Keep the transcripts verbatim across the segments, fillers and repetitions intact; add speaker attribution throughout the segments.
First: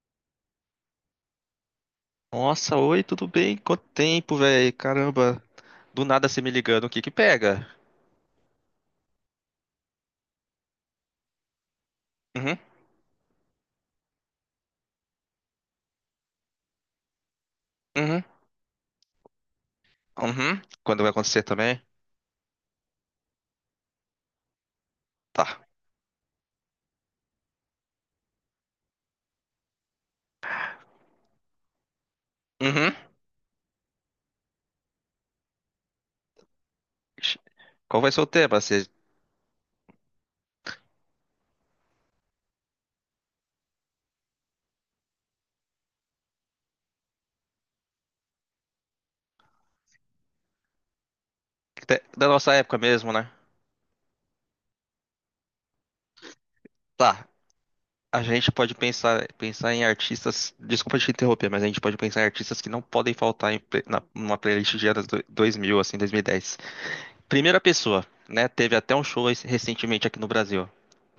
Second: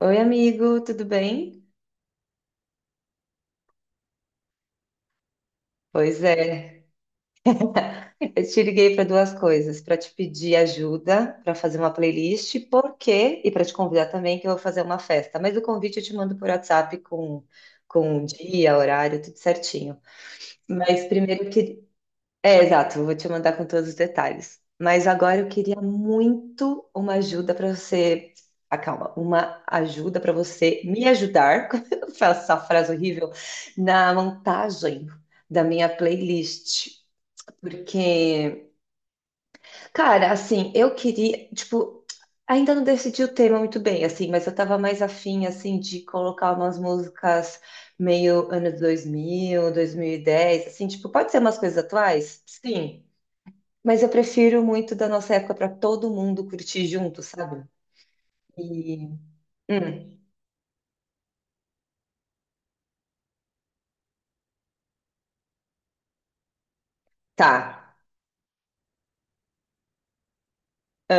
Speaker 1: Oi, amigo, tudo bem?
Speaker 2: Nossa, oi, tudo bem? Quanto tempo, velho? Caramba, do
Speaker 1: Pois
Speaker 2: nada você
Speaker 1: é,
Speaker 2: me ligando, o que que pega?
Speaker 1: eu te liguei para duas coisas, para te pedir ajuda para fazer uma
Speaker 2: Uhum,
Speaker 1: playlist, por quê? E para te convidar também que eu vou fazer uma festa. Mas o convite eu te mando por WhatsApp com com
Speaker 2: uhum,
Speaker 1: o dia, horário, tudo certinho.
Speaker 2: uhum. Quando
Speaker 1: Mas
Speaker 2: vai acontecer
Speaker 1: primeiro eu
Speaker 2: também?
Speaker 1: que- É, exato, eu vou te mandar com todos os detalhes. Mas agora eu
Speaker 2: Tá.
Speaker 1: queria muito uma ajuda para você. Ah, calma, uma ajuda para você me ajudar, com essa frase
Speaker 2: Uhum.
Speaker 1: horrível, na montagem da minha playlist.
Speaker 2: Ixi, qual vai ser o tema?
Speaker 1: Porque,
Speaker 2: Você...
Speaker 1: cara, assim, eu queria, tipo, ainda não decidi o tema muito bem, assim, mas eu tava mais afim, assim, de colocar umas músicas meio anos dois mil, dois mil e dez, assim, tipo, pode ser umas coisas
Speaker 2: te- Da
Speaker 1: atuais?
Speaker 2: nossa época
Speaker 1: Sim.
Speaker 2: mesmo, né?
Speaker 1: Mas eu prefiro muito da nossa época para todo mundo curtir junto,
Speaker 2: Tá.
Speaker 1: sabe?
Speaker 2: A gente pode
Speaker 1: E.
Speaker 2: pensar, pensar em
Speaker 1: Hum,
Speaker 2: artistas. Desculpa te interromper, mas a gente pode pensar em artistas que não podem faltar em, pre- na, numa playlist de anos do- dois mil, assim, dois mil e dez. Primeira
Speaker 1: tá.
Speaker 2: pessoa, né? Teve até um show esse- recentemente aqui no Brasil.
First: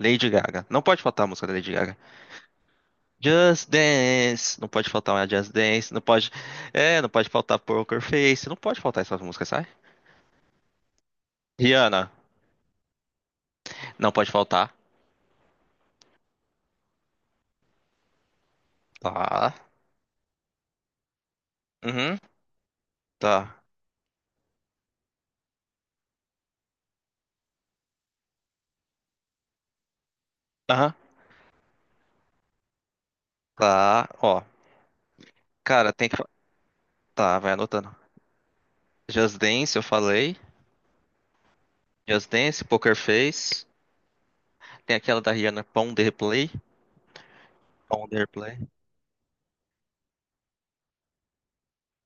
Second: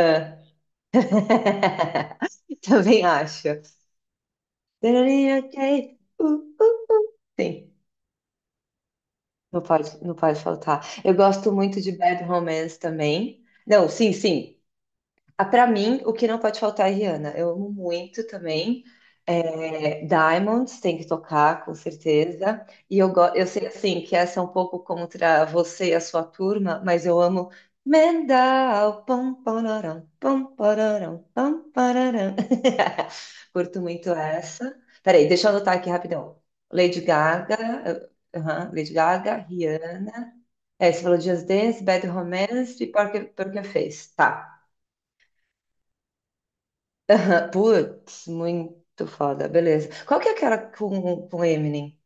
Speaker 2: Lady Gaga. Não pode faltar a música da Lady Gaga.
Speaker 1: Também acho.
Speaker 2: Just Dance, não pode faltar uma Just Dance,
Speaker 1: Ok.
Speaker 2: não pode,
Speaker 1: Uh,
Speaker 2: é, não pode faltar
Speaker 1: Sim,
Speaker 2: Poker Face, não pode faltar essas músicas,
Speaker 1: não
Speaker 2: sai?
Speaker 1: pode, não pode faltar. Eu gosto muito de
Speaker 2: Rihanna,
Speaker 1: Bad Romance também. Não, sim,
Speaker 2: não pode
Speaker 1: sim.
Speaker 2: faltar,
Speaker 1: Ah, pra mim, o que não pode faltar é Rihanna. Eu amo muito também.
Speaker 2: tá?
Speaker 1: É, Diamonds tem que tocar, com
Speaker 2: Uhum,
Speaker 1: certeza. E eu, go- eu
Speaker 2: tá.
Speaker 1: sei assim que essa é um pouco contra você e a sua turma, mas eu amo Mendal. Pam, pararam, pam,
Speaker 2: Aham,
Speaker 1: pararam, pam, pararam. Curto
Speaker 2: tá.
Speaker 1: muito
Speaker 2: Ó,
Speaker 1: essa. Peraí, deixa eu anotar aqui
Speaker 2: cara, tem que, fa-
Speaker 1: rapidão. Lady
Speaker 2: tá, vai anotando.
Speaker 1: Gaga, eh, aham, Lady Gaga,
Speaker 2: Just Dance, eu
Speaker 1: Rihanna.
Speaker 2: falei.
Speaker 1: É, você falou Just Dance, Bad
Speaker 2: Just Dance,
Speaker 1: Romance e
Speaker 2: Poker
Speaker 1: Porque, Porque
Speaker 2: Face,
Speaker 1: Fez. Tá.
Speaker 2: tem aquela da Rihanna, Pon the Replay, Pon
Speaker 1: Putz,
Speaker 2: the Replay.
Speaker 1: muito foda, beleza. Qual que é aquela com, com Eminem?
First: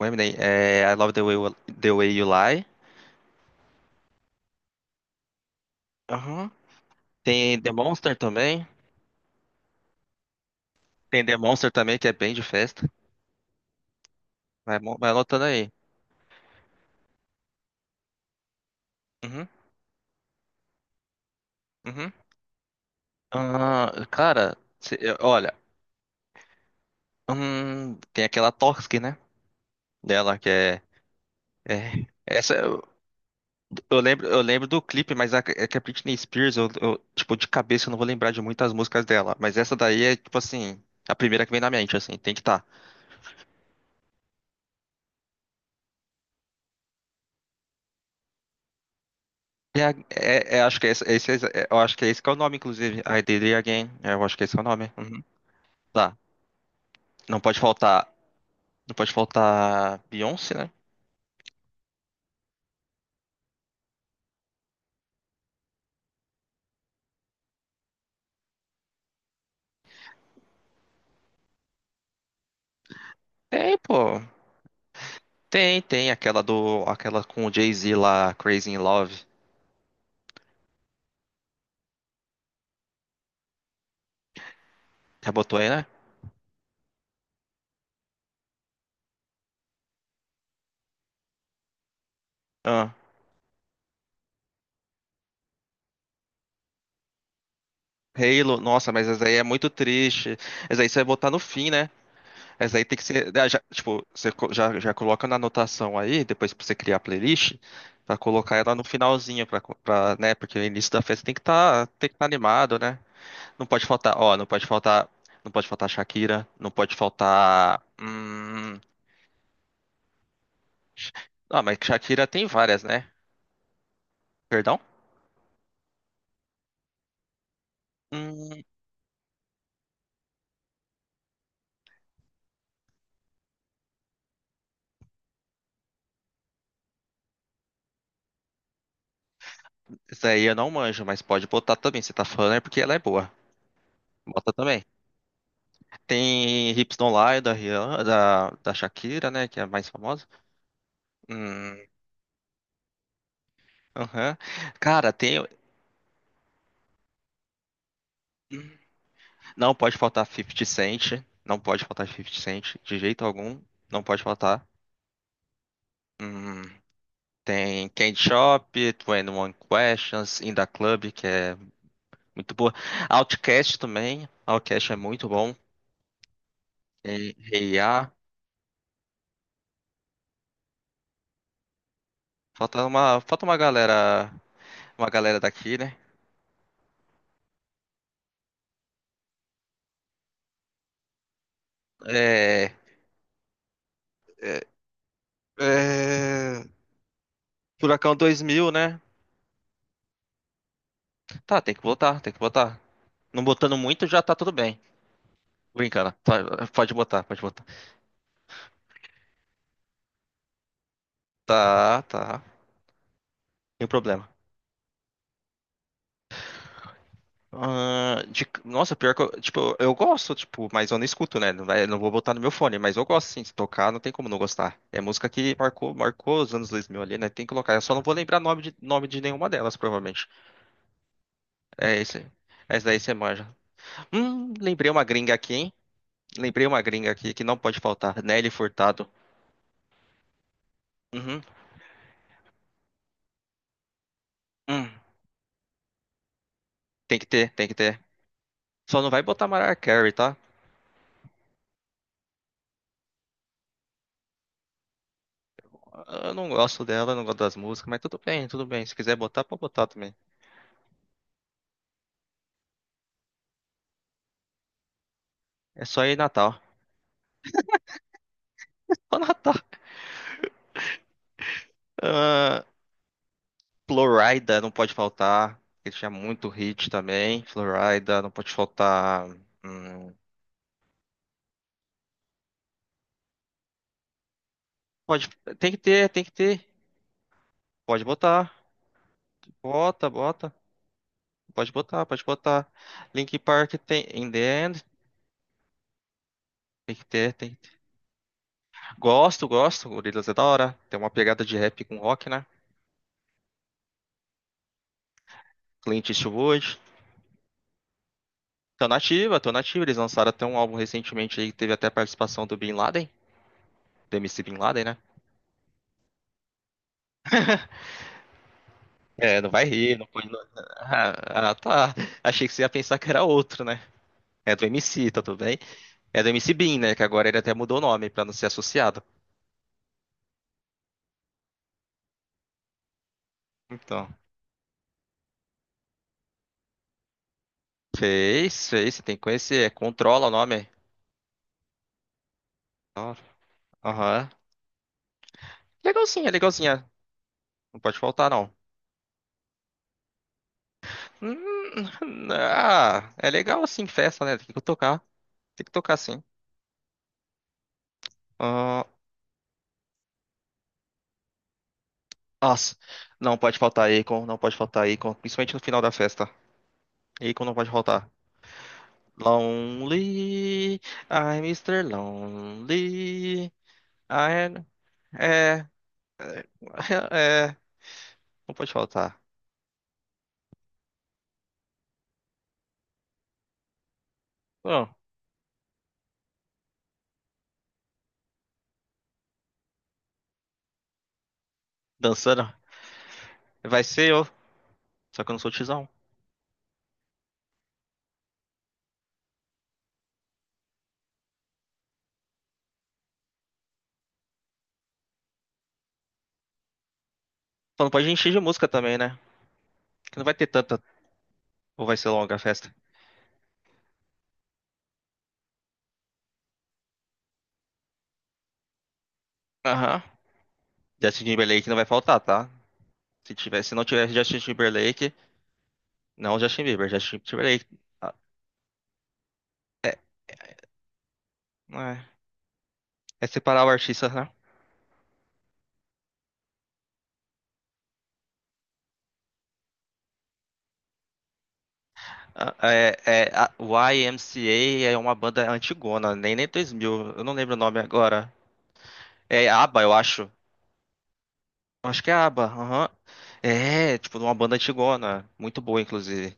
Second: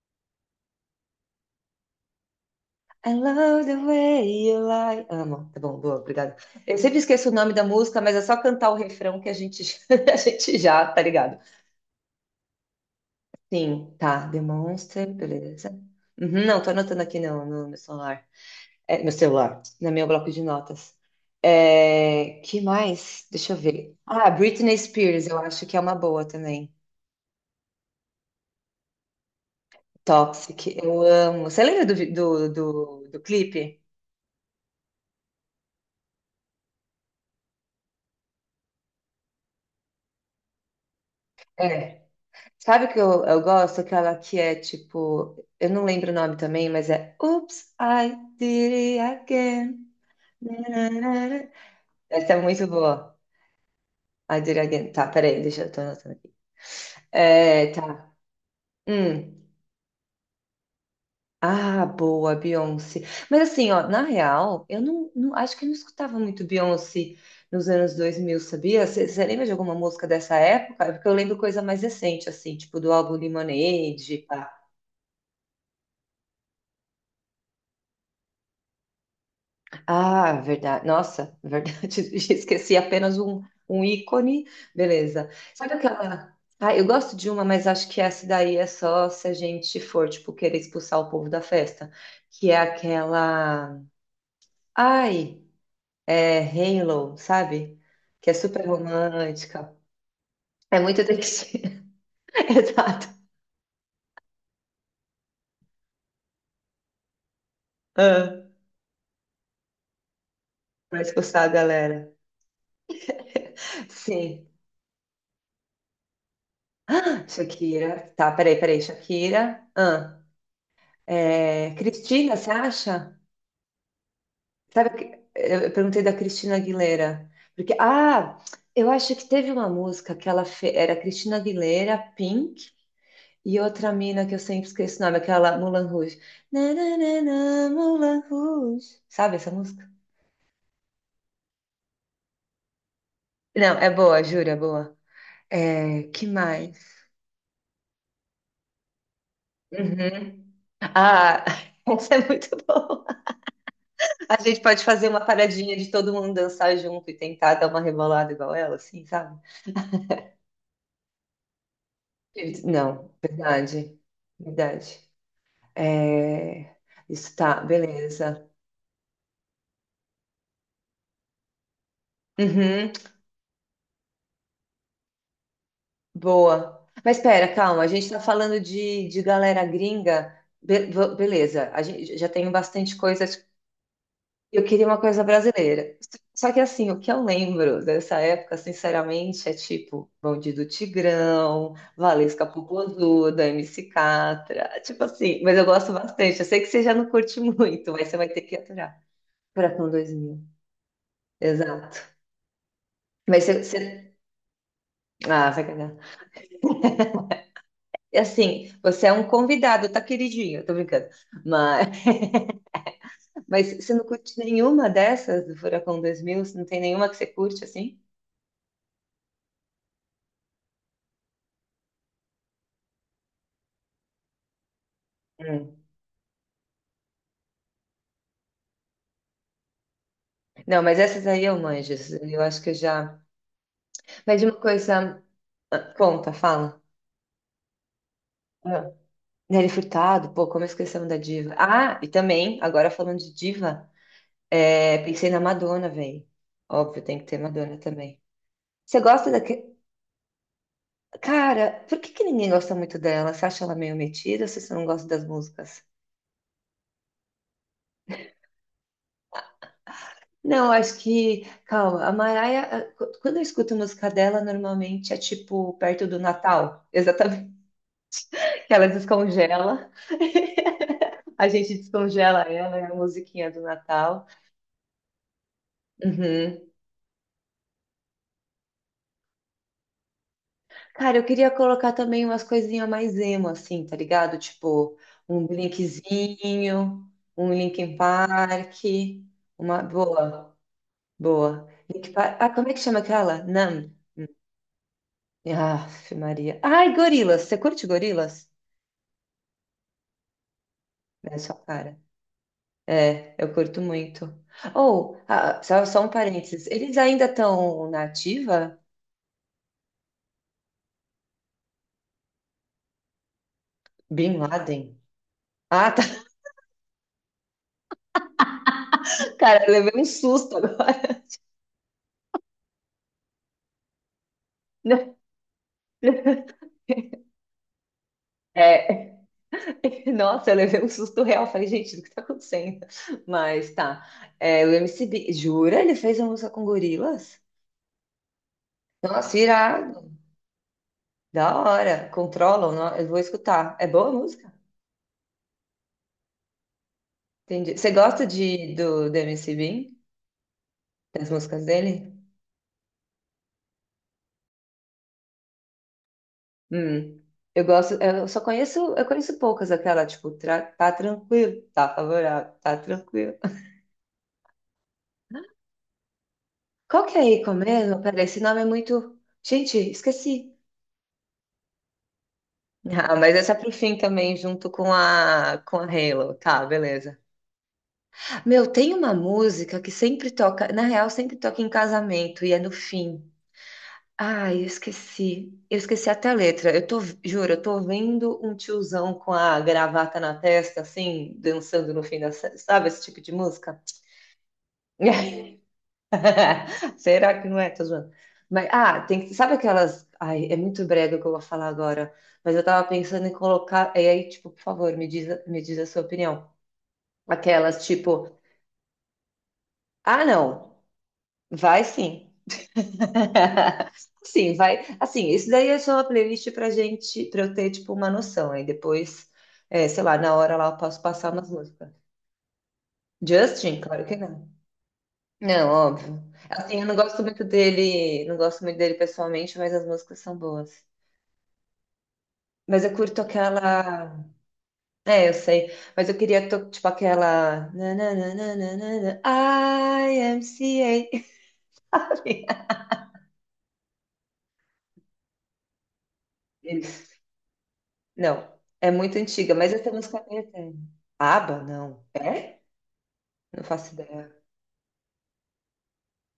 Speaker 2: O Eminem, é, I Love the Way, You- the Way You Lie.
Speaker 1: I love the way you lie. Amo. Tá bom, boa, obrigada.
Speaker 2: Aham.
Speaker 1: Eu sempre esqueço o nome
Speaker 2: Tem
Speaker 1: da
Speaker 2: The
Speaker 1: música, mas
Speaker 2: Monster
Speaker 1: é só
Speaker 2: também.
Speaker 1: cantar o refrão que a gente, a gente já, tá
Speaker 2: Tem The
Speaker 1: ligado?
Speaker 2: Monster também, que é bem de festa.
Speaker 1: Sim, tá. The
Speaker 2: Vai, mo- vai anotando
Speaker 1: beleza.
Speaker 2: aí.
Speaker 1: Uhum, não, tô anotando aqui não, no meu celular. É, meu
Speaker 2: Uhum.
Speaker 1: celular, no meu bloco de notas.
Speaker 2: Uhum.
Speaker 1: É, que mais? Deixa eu
Speaker 2: Ah,
Speaker 1: ver. Ah,
Speaker 2: cara,
Speaker 1: Britney
Speaker 2: cê-
Speaker 1: Spears, eu
Speaker 2: olha,
Speaker 1: acho que é uma boa também.
Speaker 2: hum, tem aquela Toxic, né? Dela que
Speaker 1: Toxic,
Speaker 2: é,
Speaker 1: eu amo. Você lembra do,
Speaker 2: é-
Speaker 1: vi- do,
Speaker 2: essa eu,
Speaker 1: do, do clipe?
Speaker 2: eu lembro, eu lembro do clipe, mas a, é que a Britney Spears, eu, eu, tipo de cabeça eu não vou lembrar de muitas músicas dela, mas essa daí é tipo assim, a primeira que vem na mente,
Speaker 1: É.
Speaker 2: assim, tem que estar.
Speaker 1: Sabe o que eu, eu gosto? Aquela que é tipo. Eu não lembro o nome também, mas é. Oops, I did it
Speaker 2: É, a-
Speaker 1: again.
Speaker 2: é, é, acho que
Speaker 1: Na, na,
Speaker 2: é, esse,
Speaker 1: na,
Speaker 2: esse
Speaker 1: na.
Speaker 2: é- eu acho que é esse que é
Speaker 1: Essa
Speaker 2: o
Speaker 1: é
Speaker 2: nome,
Speaker 1: muito
Speaker 2: inclusive.
Speaker 1: boa.
Speaker 2: I Did It Again, é, eu acho
Speaker 1: I
Speaker 2: que é
Speaker 1: did
Speaker 2: esse
Speaker 1: it
Speaker 2: é o
Speaker 1: again.
Speaker 2: nome.
Speaker 1: Tá,
Speaker 2: Uhum.
Speaker 1: peraí, deixa eu tô anotando
Speaker 2: Tá.
Speaker 1: aqui.
Speaker 2: Não pode
Speaker 1: É, tá.
Speaker 2: faltar, não pode
Speaker 1: Hum.
Speaker 2: faltar Beyoncé, né?
Speaker 1: Ah, boa, Beyoncé. Mas assim, ó, na real, eu não, não- acho que eu não escutava muito Beyoncé nos anos dois mil, sabia? Você lembra de alguma música dessa época? É. Porque eu lembro coisa mais recente, assim, tipo do álbum
Speaker 2: Tem,
Speaker 1: Lemonade.
Speaker 2: pô.
Speaker 1: Pá.
Speaker 2: Tem, tem aquela do, aquela com o Jay-Z lá, Crazy in Love.
Speaker 1: Ah, verdade. Nossa, verdade. Esqueci apenas um, um ícone. Beleza.
Speaker 2: Já botou aí,
Speaker 1: Sabe
Speaker 2: né?
Speaker 1: aquela. Ah, eu gosto de uma, mas acho que essa daí é só se a gente for, tipo, querer expulsar o povo da festa. Que é
Speaker 2: Ah,
Speaker 1: aquela. Ai. É Halo, sabe? Que é
Speaker 2: Halo,
Speaker 1: super
Speaker 2: nossa, mas essa aí é muito
Speaker 1: romântica.
Speaker 2: triste.
Speaker 1: É
Speaker 2: Essa aí você
Speaker 1: muito
Speaker 2: vai botar no
Speaker 1: triste.
Speaker 2: fim, né? Essa aí tem que
Speaker 1: Exato.
Speaker 2: ser, ah, já- tipo, você co- já, já coloca na anotação aí, depois pra você criar a playlist, pra
Speaker 1: Ah,
Speaker 2: colocar ela no finalzinho, pra, co- pra, né? Porque o início
Speaker 1: pra
Speaker 2: da festa tem que
Speaker 1: expulsar a
Speaker 2: tá, tem
Speaker 1: galera.
Speaker 2: que tá animado, né? Não pode faltar, ó,
Speaker 1: Sim.
Speaker 2: não pode faltar, não pode faltar Shakira, não pode
Speaker 1: Ah,
Speaker 2: faltar,
Speaker 1: Shakira. Tá, peraí, peraí.
Speaker 2: hum...
Speaker 1: Shakira. Ah,
Speaker 2: Ah,
Speaker 1: é,
Speaker 2: mas Shakira
Speaker 1: Cristina,
Speaker 2: tem
Speaker 1: você
Speaker 2: várias, né?
Speaker 1: acha?
Speaker 2: Perdão?
Speaker 1: Sabe, que- eu perguntei da Cristina Aguilera. Porque, ah,
Speaker 2: Hum.
Speaker 1: eu acho que teve uma música que ela fez. Era Cristina Aguilera, Pink. E outra mina que eu sempre esqueço o nome, aquela Moulin Rouge. Na, na, na, na, Moulin Rouge. Sabe essa música?
Speaker 2: Isso aí eu não manjo, mas pode botar também. Você tá falando é porque ela é boa.
Speaker 1: Não, é boa, juro,
Speaker 2: Bota
Speaker 1: é
Speaker 2: também.
Speaker 1: boa. É, que
Speaker 2: Tem Hips
Speaker 1: mais?
Speaker 2: Don't Lie da, Rihanna, da, da Shakira, né? Que é a mais famosa.
Speaker 1: Uhum. Ah,
Speaker 2: Hum.
Speaker 1: essa é muito boa.
Speaker 2: Aham.
Speaker 1: A gente pode fazer
Speaker 2: Cara,
Speaker 1: uma
Speaker 2: tem.
Speaker 1: paradinha de todo mundo dançar junto e tentar dar uma rebolada igual ela, assim, sabe?
Speaker 2: Não pode faltar fifty Cent. Não pode faltar fifty Cent de
Speaker 1: Não,
Speaker 2: jeito algum.
Speaker 1: verdade,
Speaker 2: Não pode faltar.
Speaker 1: verdade.
Speaker 2: Hum,
Speaker 1: É, isso tá,
Speaker 2: tem Candy
Speaker 1: beleza.
Speaker 2: Shop, twenty one Questions, In Da Club, que é muito boa.
Speaker 1: Uhum,
Speaker 2: Outcast também. Outcast é muito bom.
Speaker 1: boa. Mas
Speaker 2: E,
Speaker 1: espera,
Speaker 2: e,
Speaker 1: calma, a gente
Speaker 2: ah,
Speaker 1: tá falando de, de galera gringa. Be- v- beleza, a gente já tem
Speaker 2: falta
Speaker 1: bastante
Speaker 2: uma,
Speaker 1: coisa.
Speaker 2: falta uma galera
Speaker 1: Eu queria uma
Speaker 2: uma
Speaker 1: coisa
Speaker 2: galera daqui, né?
Speaker 1: brasileira. Só que assim, o que eu lembro dessa época, sinceramente, é tipo Bonde do Tigrão, Valesca
Speaker 2: É,
Speaker 1: Popozuda, M C
Speaker 2: é,
Speaker 1: Catra, tipo assim, mas eu gosto bastante. Eu sei
Speaker 2: é,
Speaker 1: que você já não curte muito, mas você
Speaker 2: Furacão
Speaker 1: vai ter que
Speaker 2: dois mil, né?
Speaker 1: aturar. Furacão dois mil,
Speaker 2: Tá, tem que
Speaker 1: exato.
Speaker 2: botar, tem que botar. Não
Speaker 1: Mas você,
Speaker 2: botando muito
Speaker 1: você-
Speaker 2: já tá tudo bem.
Speaker 1: Ah, vai cagar.
Speaker 2: Brincando, tá, pode botar, pode botar.
Speaker 1: E assim, você é um convidado, tá queridinho, tô brincando. Mas,
Speaker 2: Tá, tá,
Speaker 1: mas
Speaker 2: sem
Speaker 1: você não
Speaker 2: problema.
Speaker 1: curte nenhuma dessas do Furacão dois mil? Você não tem nenhuma que você curte assim?
Speaker 2: Ah, de- nossa, pior que eu, tipo, eu gosto, tipo, mas eu não escuto, né? Não, vai- não vou botar no meu fone, mas eu gosto sim, se tocar, não tem como não gostar. É música que marcou, marcou os anos dois mil ali, né? Tem que colocar. Eu só não vou lembrar nome de, nome de nenhuma delas, provavelmente.
Speaker 1: Não, mas essas aí eu manjo.
Speaker 2: É
Speaker 1: Essas
Speaker 2: esse.
Speaker 1: aí eu acho que eu
Speaker 2: Essa daí você
Speaker 1: já.
Speaker 2: manja.
Speaker 1: Mas de
Speaker 2: Hum,
Speaker 1: uma
Speaker 2: lembrei uma
Speaker 1: coisa.
Speaker 2: gringa aqui, hein?
Speaker 1: Ah, conta,
Speaker 2: Lembrei
Speaker 1: fala.
Speaker 2: uma gringa aqui que não pode faltar. Nelly
Speaker 1: Ah,
Speaker 2: Furtado.
Speaker 1: Nelly Furtado, pô, como esquecemos da
Speaker 2: Uhum.
Speaker 1: diva. Ah, e também, agora falando de diva,
Speaker 2: Hum.
Speaker 1: é, pensei na Madonna, velho. Óbvio, tem
Speaker 2: Tem
Speaker 1: que
Speaker 2: que
Speaker 1: ter
Speaker 2: ter, tem que
Speaker 1: Madonna
Speaker 2: ter.
Speaker 1: também. Você
Speaker 2: Só não vai
Speaker 1: gosta
Speaker 2: botar
Speaker 1: daquele.
Speaker 2: Mariah Carey, tá?
Speaker 1: Cara, por que que ninguém gosta muito dela? Você acha ela meio metida ou você não gosta das músicas?
Speaker 2: Eu não gosto dela, eu não gosto das músicas, mas tudo bem, tudo bem. Se quiser botar, pode botar também.
Speaker 1: Não, acho que. Calma, a Mariah, ah, qu- quando eu escuto música dela, normalmente é tipo
Speaker 2: É só
Speaker 1: perto
Speaker 2: ir
Speaker 1: do
Speaker 2: Natal.
Speaker 1: Natal. Exatamente. Ela
Speaker 2: Só Natal.
Speaker 1: descongela. A gente descongela
Speaker 2: Ah,
Speaker 1: ela, é a musiquinha do Natal.
Speaker 2: Florida não pode faltar. Ele tinha muito
Speaker 1: Uhum.
Speaker 2: hit também. Florida não pode faltar. Hum,
Speaker 1: Cara, eu queria colocar também umas coisinhas mais emo, assim, tá ligado? Tipo,
Speaker 2: pode,
Speaker 1: um
Speaker 2: tem que ter, tem que ter.
Speaker 1: Blinkzinho, um Linkin
Speaker 2: Pode botar.
Speaker 1: Park, uma
Speaker 2: Bota, bota.
Speaker 1: boa, boa.
Speaker 2: Pode botar,
Speaker 1: Linkin
Speaker 2: pode
Speaker 1: Park... Ah,
Speaker 2: botar.
Speaker 1: como é que chama
Speaker 2: Linkin
Speaker 1: aquela?
Speaker 2: Park
Speaker 1: Numb.
Speaker 2: tem In The End.
Speaker 1: Ah, Maria. Ai,
Speaker 2: Tem que ter,
Speaker 1: Gorilas.
Speaker 2: tem.
Speaker 1: Você curte Gorilas?
Speaker 2: Gosto, gosto. Gorillaz é da hora. Tem uma
Speaker 1: É
Speaker 2: pegada
Speaker 1: sua
Speaker 2: de rap
Speaker 1: cara.
Speaker 2: com rock, né?
Speaker 1: É, eu curto muito. Ou, ah, só, só
Speaker 2: Clint
Speaker 1: um
Speaker 2: Eastwood.
Speaker 1: parênteses, eles ainda estão na ativa?
Speaker 2: Tô nativa, tô nativa. Eles lançaram até um álbum recentemente aí que teve até a participação do Bin Laden, do
Speaker 1: Bin
Speaker 2: M C Bin Laden, né?
Speaker 1: Laden. Ah,
Speaker 2: É, não
Speaker 1: cara,
Speaker 2: vai
Speaker 1: eu
Speaker 2: rir,
Speaker 1: levei um
Speaker 2: não pode. não-
Speaker 1: susto agora.
Speaker 2: Ah, ah, tá. Achei que você ia pensar que era outro, né? É do M C, tá tudo bem? É do M C Bin, né? Que agora ele até mudou o nome pra não ser associado.
Speaker 1: É, nossa, eu levei um susto real. Falei, gente, o que tá acontecendo? Mas tá.
Speaker 2: Então.
Speaker 1: É, o M C B, jura? Ele fez uma música com gorilas?
Speaker 2: Fez, fez. Você tem que
Speaker 1: Nossa,
Speaker 2: conhecer.
Speaker 1: irado.
Speaker 2: Controla o nome.
Speaker 1: Da hora. Controlam, no- eu vou escutar. É boa a
Speaker 2: Aham.
Speaker 1: música?
Speaker 2: Legalzinha, legalzinha.
Speaker 1: Entendi.
Speaker 2: Não
Speaker 1: Você
Speaker 2: pode
Speaker 1: gosta
Speaker 2: faltar, não.
Speaker 1: de, do, do M C B? Das
Speaker 2: Hum.
Speaker 1: músicas dele?
Speaker 2: Ah, é legal assim, festa, né? Tem que tocar. Tem que tocar sim.
Speaker 1: Hum. Eu gosto, eu só conheço,
Speaker 2: Ah,
Speaker 1: eu conheço poucas, aquela, tipo, tra- tá tranquilo, tá favorável, tá
Speaker 2: nossa,
Speaker 1: tranquilo.
Speaker 2: não pode faltar Akon, não pode faltar Akon, principalmente no final da festa.
Speaker 1: Qual que é a
Speaker 2: Akon
Speaker 1: Ico
Speaker 2: não pode
Speaker 1: mesmo?
Speaker 2: faltar.
Speaker 1: Peraí, esse nome é muito. Gente, esqueci.
Speaker 2: Lonely, I'm Mister
Speaker 1: Ah, mas essa
Speaker 2: Lonely.
Speaker 1: é pro fim também,
Speaker 2: I...
Speaker 1: junto com a,
Speaker 2: É,
Speaker 1: com a Halo. Tá, beleza.
Speaker 2: é, não
Speaker 1: Meu,
Speaker 2: pode
Speaker 1: tem uma
Speaker 2: faltar.
Speaker 1: música que sempre toca, na real, sempre toca em casamento e é no fim. Ai, eu
Speaker 2: Bom,
Speaker 1: esqueci. Eu esqueci até a letra. Eu tô, juro, eu tô vendo um tiozão com a gravata na testa, assim, dançando no fim da.
Speaker 2: dançando
Speaker 1: ce- Sabe esse tipo de música?
Speaker 2: vai ser eu, só que eu não sou tizão.
Speaker 1: Será que não é? Tô zoando. Mas, ah, tem que. Sabe aquelas. Ai, é muito brega o que eu vou falar agora. Mas eu tava pensando em colocar. E aí, tipo, por favor, me diz, me diz a sua opinião.
Speaker 2: Só
Speaker 1: Aquelas,
Speaker 2: não pode
Speaker 1: tipo,
Speaker 2: encher de música também, né? Que
Speaker 1: ah,
Speaker 2: não vai ter
Speaker 1: não,
Speaker 2: tanta,
Speaker 1: vai
Speaker 2: ou vai ser
Speaker 1: sim.
Speaker 2: longa a festa.
Speaker 1: Sim, vai. Assim, isso daí é só uma playlist pra gente, pra eu ter, tipo, uma noção. Aí depois, é, sei
Speaker 2: Aham.
Speaker 1: lá, na hora lá eu posso
Speaker 2: Justin
Speaker 1: passar umas
Speaker 2: Timberlake não vai
Speaker 1: músicas.
Speaker 2: faltar, tá? Se tivesse, se
Speaker 1: Justin?
Speaker 2: não
Speaker 1: Claro
Speaker 2: tivesse
Speaker 1: que
Speaker 2: Justin
Speaker 1: não.
Speaker 2: Timberlake,
Speaker 1: Não, óbvio.
Speaker 2: não Justin
Speaker 1: Assim, eu
Speaker 2: Bieber,
Speaker 1: não
Speaker 2: Justin
Speaker 1: gosto muito
Speaker 2: Timberlake. Ah,
Speaker 1: dele, não gosto muito dele pessoalmente, mas as
Speaker 2: é,
Speaker 1: músicas são boas.
Speaker 2: não é,
Speaker 1: Mas eu curto
Speaker 2: é separar o artista,
Speaker 1: aquela.
Speaker 2: né?
Speaker 1: É, eu sei. Mas eu queria, to- tipo, aquela. Nananana, I M C A.
Speaker 2: Ah, é, é, a Y M C A é uma banda antigona, nem nem dois mil, eu não lembro o nome agora.
Speaker 1: Não, é muito
Speaker 2: É
Speaker 1: antiga, mas
Speaker 2: ABBA,
Speaker 1: essa
Speaker 2: eu
Speaker 1: música é
Speaker 2: acho.
Speaker 1: meio eterna. ABBA?
Speaker 2: Acho
Speaker 1: Não.
Speaker 2: que é ABBA,
Speaker 1: É?
Speaker 2: aham.
Speaker 1: Não faço
Speaker 2: É, tipo,
Speaker 1: ideia.
Speaker 2: uma banda antigona, muito boa, inclusive.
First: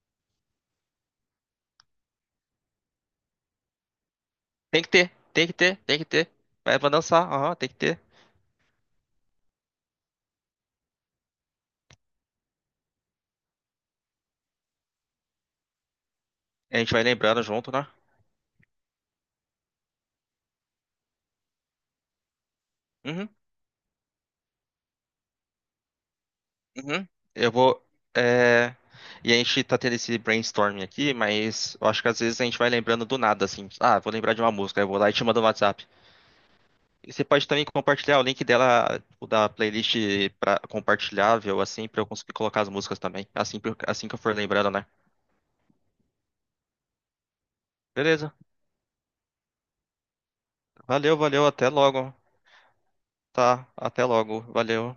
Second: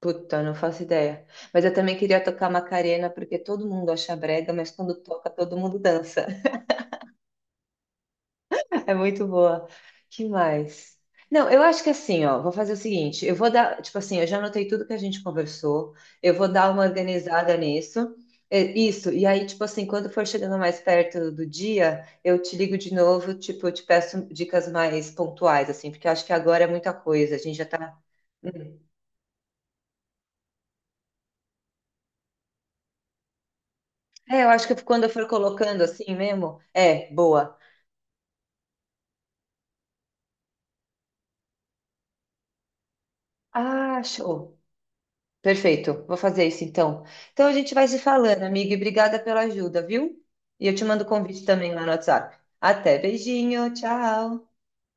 Speaker 1: Puta, não faço ideia. Mas eu também queria tocar Macarena, porque todo mundo acha brega, mas
Speaker 2: Tem que
Speaker 1: quando
Speaker 2: ter,
Speaker 1: toca,
Speaker 2: tem que
Speaker 1: todo
Speaker 2: ter,
Speaker 1: mundo
Speaker 2: tem que
Speaker 1: dança.
Speaker 2: ter. Vai pra dançar, aham, tem que ter.
Speaker 1: É muito boa. Que mais? Não, eu acho que assim, ó, vou fazer o seguinte, eu vou dar, tipo assim, eu já anotei tudo que a gente conversou, eu vou dar
Speaker 2: A
Speaker 1: uma
Speaker 2: gente vai lembrando
Speaker 1: organizada
Speaker 2: junto, né?
Speaker 1: nisso, é, isso, e aí, tipo assim, quando for chegando mais perto do dia, eu te ligo de
Speaker 2: Uhum.
Speaker 1: novo, tipo, eu te peço dicas mais pontuais, assim, porque eu acho que agora é muita
Speaker 2: Uhum.
Speaker 1: coisa, a
Speaker 2: Eu
Speaker 1: gente já
Speaker 2: vou.
Speaker 1: tá...
Speaker 2: é,
Speaker 1: Hum.
Speaker 2: E a gente tá tendo esse brainstorming aqui, mas eu acho que às vezes a gente vai lembrando do nada, assim. Ah, vou lembrar de
Speaker 1: É, eu
Speaker 2: uma
Speaker 1: acho que
Speaker 2: música, eu vou
Speaker 1: quando eu
Speaker 2: lá e te
Speaker 1: for
Speaker 2: mando no
Speaker 1: colocando
Speaker 2: WhatsApp.
Speaker 1: assim mesmo, é,
Speaker 2: E você pode
Speaker 1: boa.
Speaker 2: também compartilhar o link dela, tipo, da playlist pra... compartilhável, assim, pra eu conseguir colocar as músicas também. Assim, que eu-
Speaker 1: Ah,
Speaker 2: assim que eu for
Speaker 1: show.
Speaker 2: lembrando, né?
Speaker 1: Perfeito, vou fazer isso então. Então a gente vai se
Speaker 2: Beleza.
Speaker 1: falando, amiga, e obrigada pela ajuda, viu? E eu te mando o
Speaker 2: Valeu,
Speaker 1: convite
Speaker 2: valeu, até
Speaker 1: também lá no
Speaker 2: logo.
Speaker 1: WhatsApp. Até,
Speaker 2: Tá,
Speaker 1: beijinho,
Speaker 2: até logo.
Speaker 1: tchau.
Speaker 2: Valeu.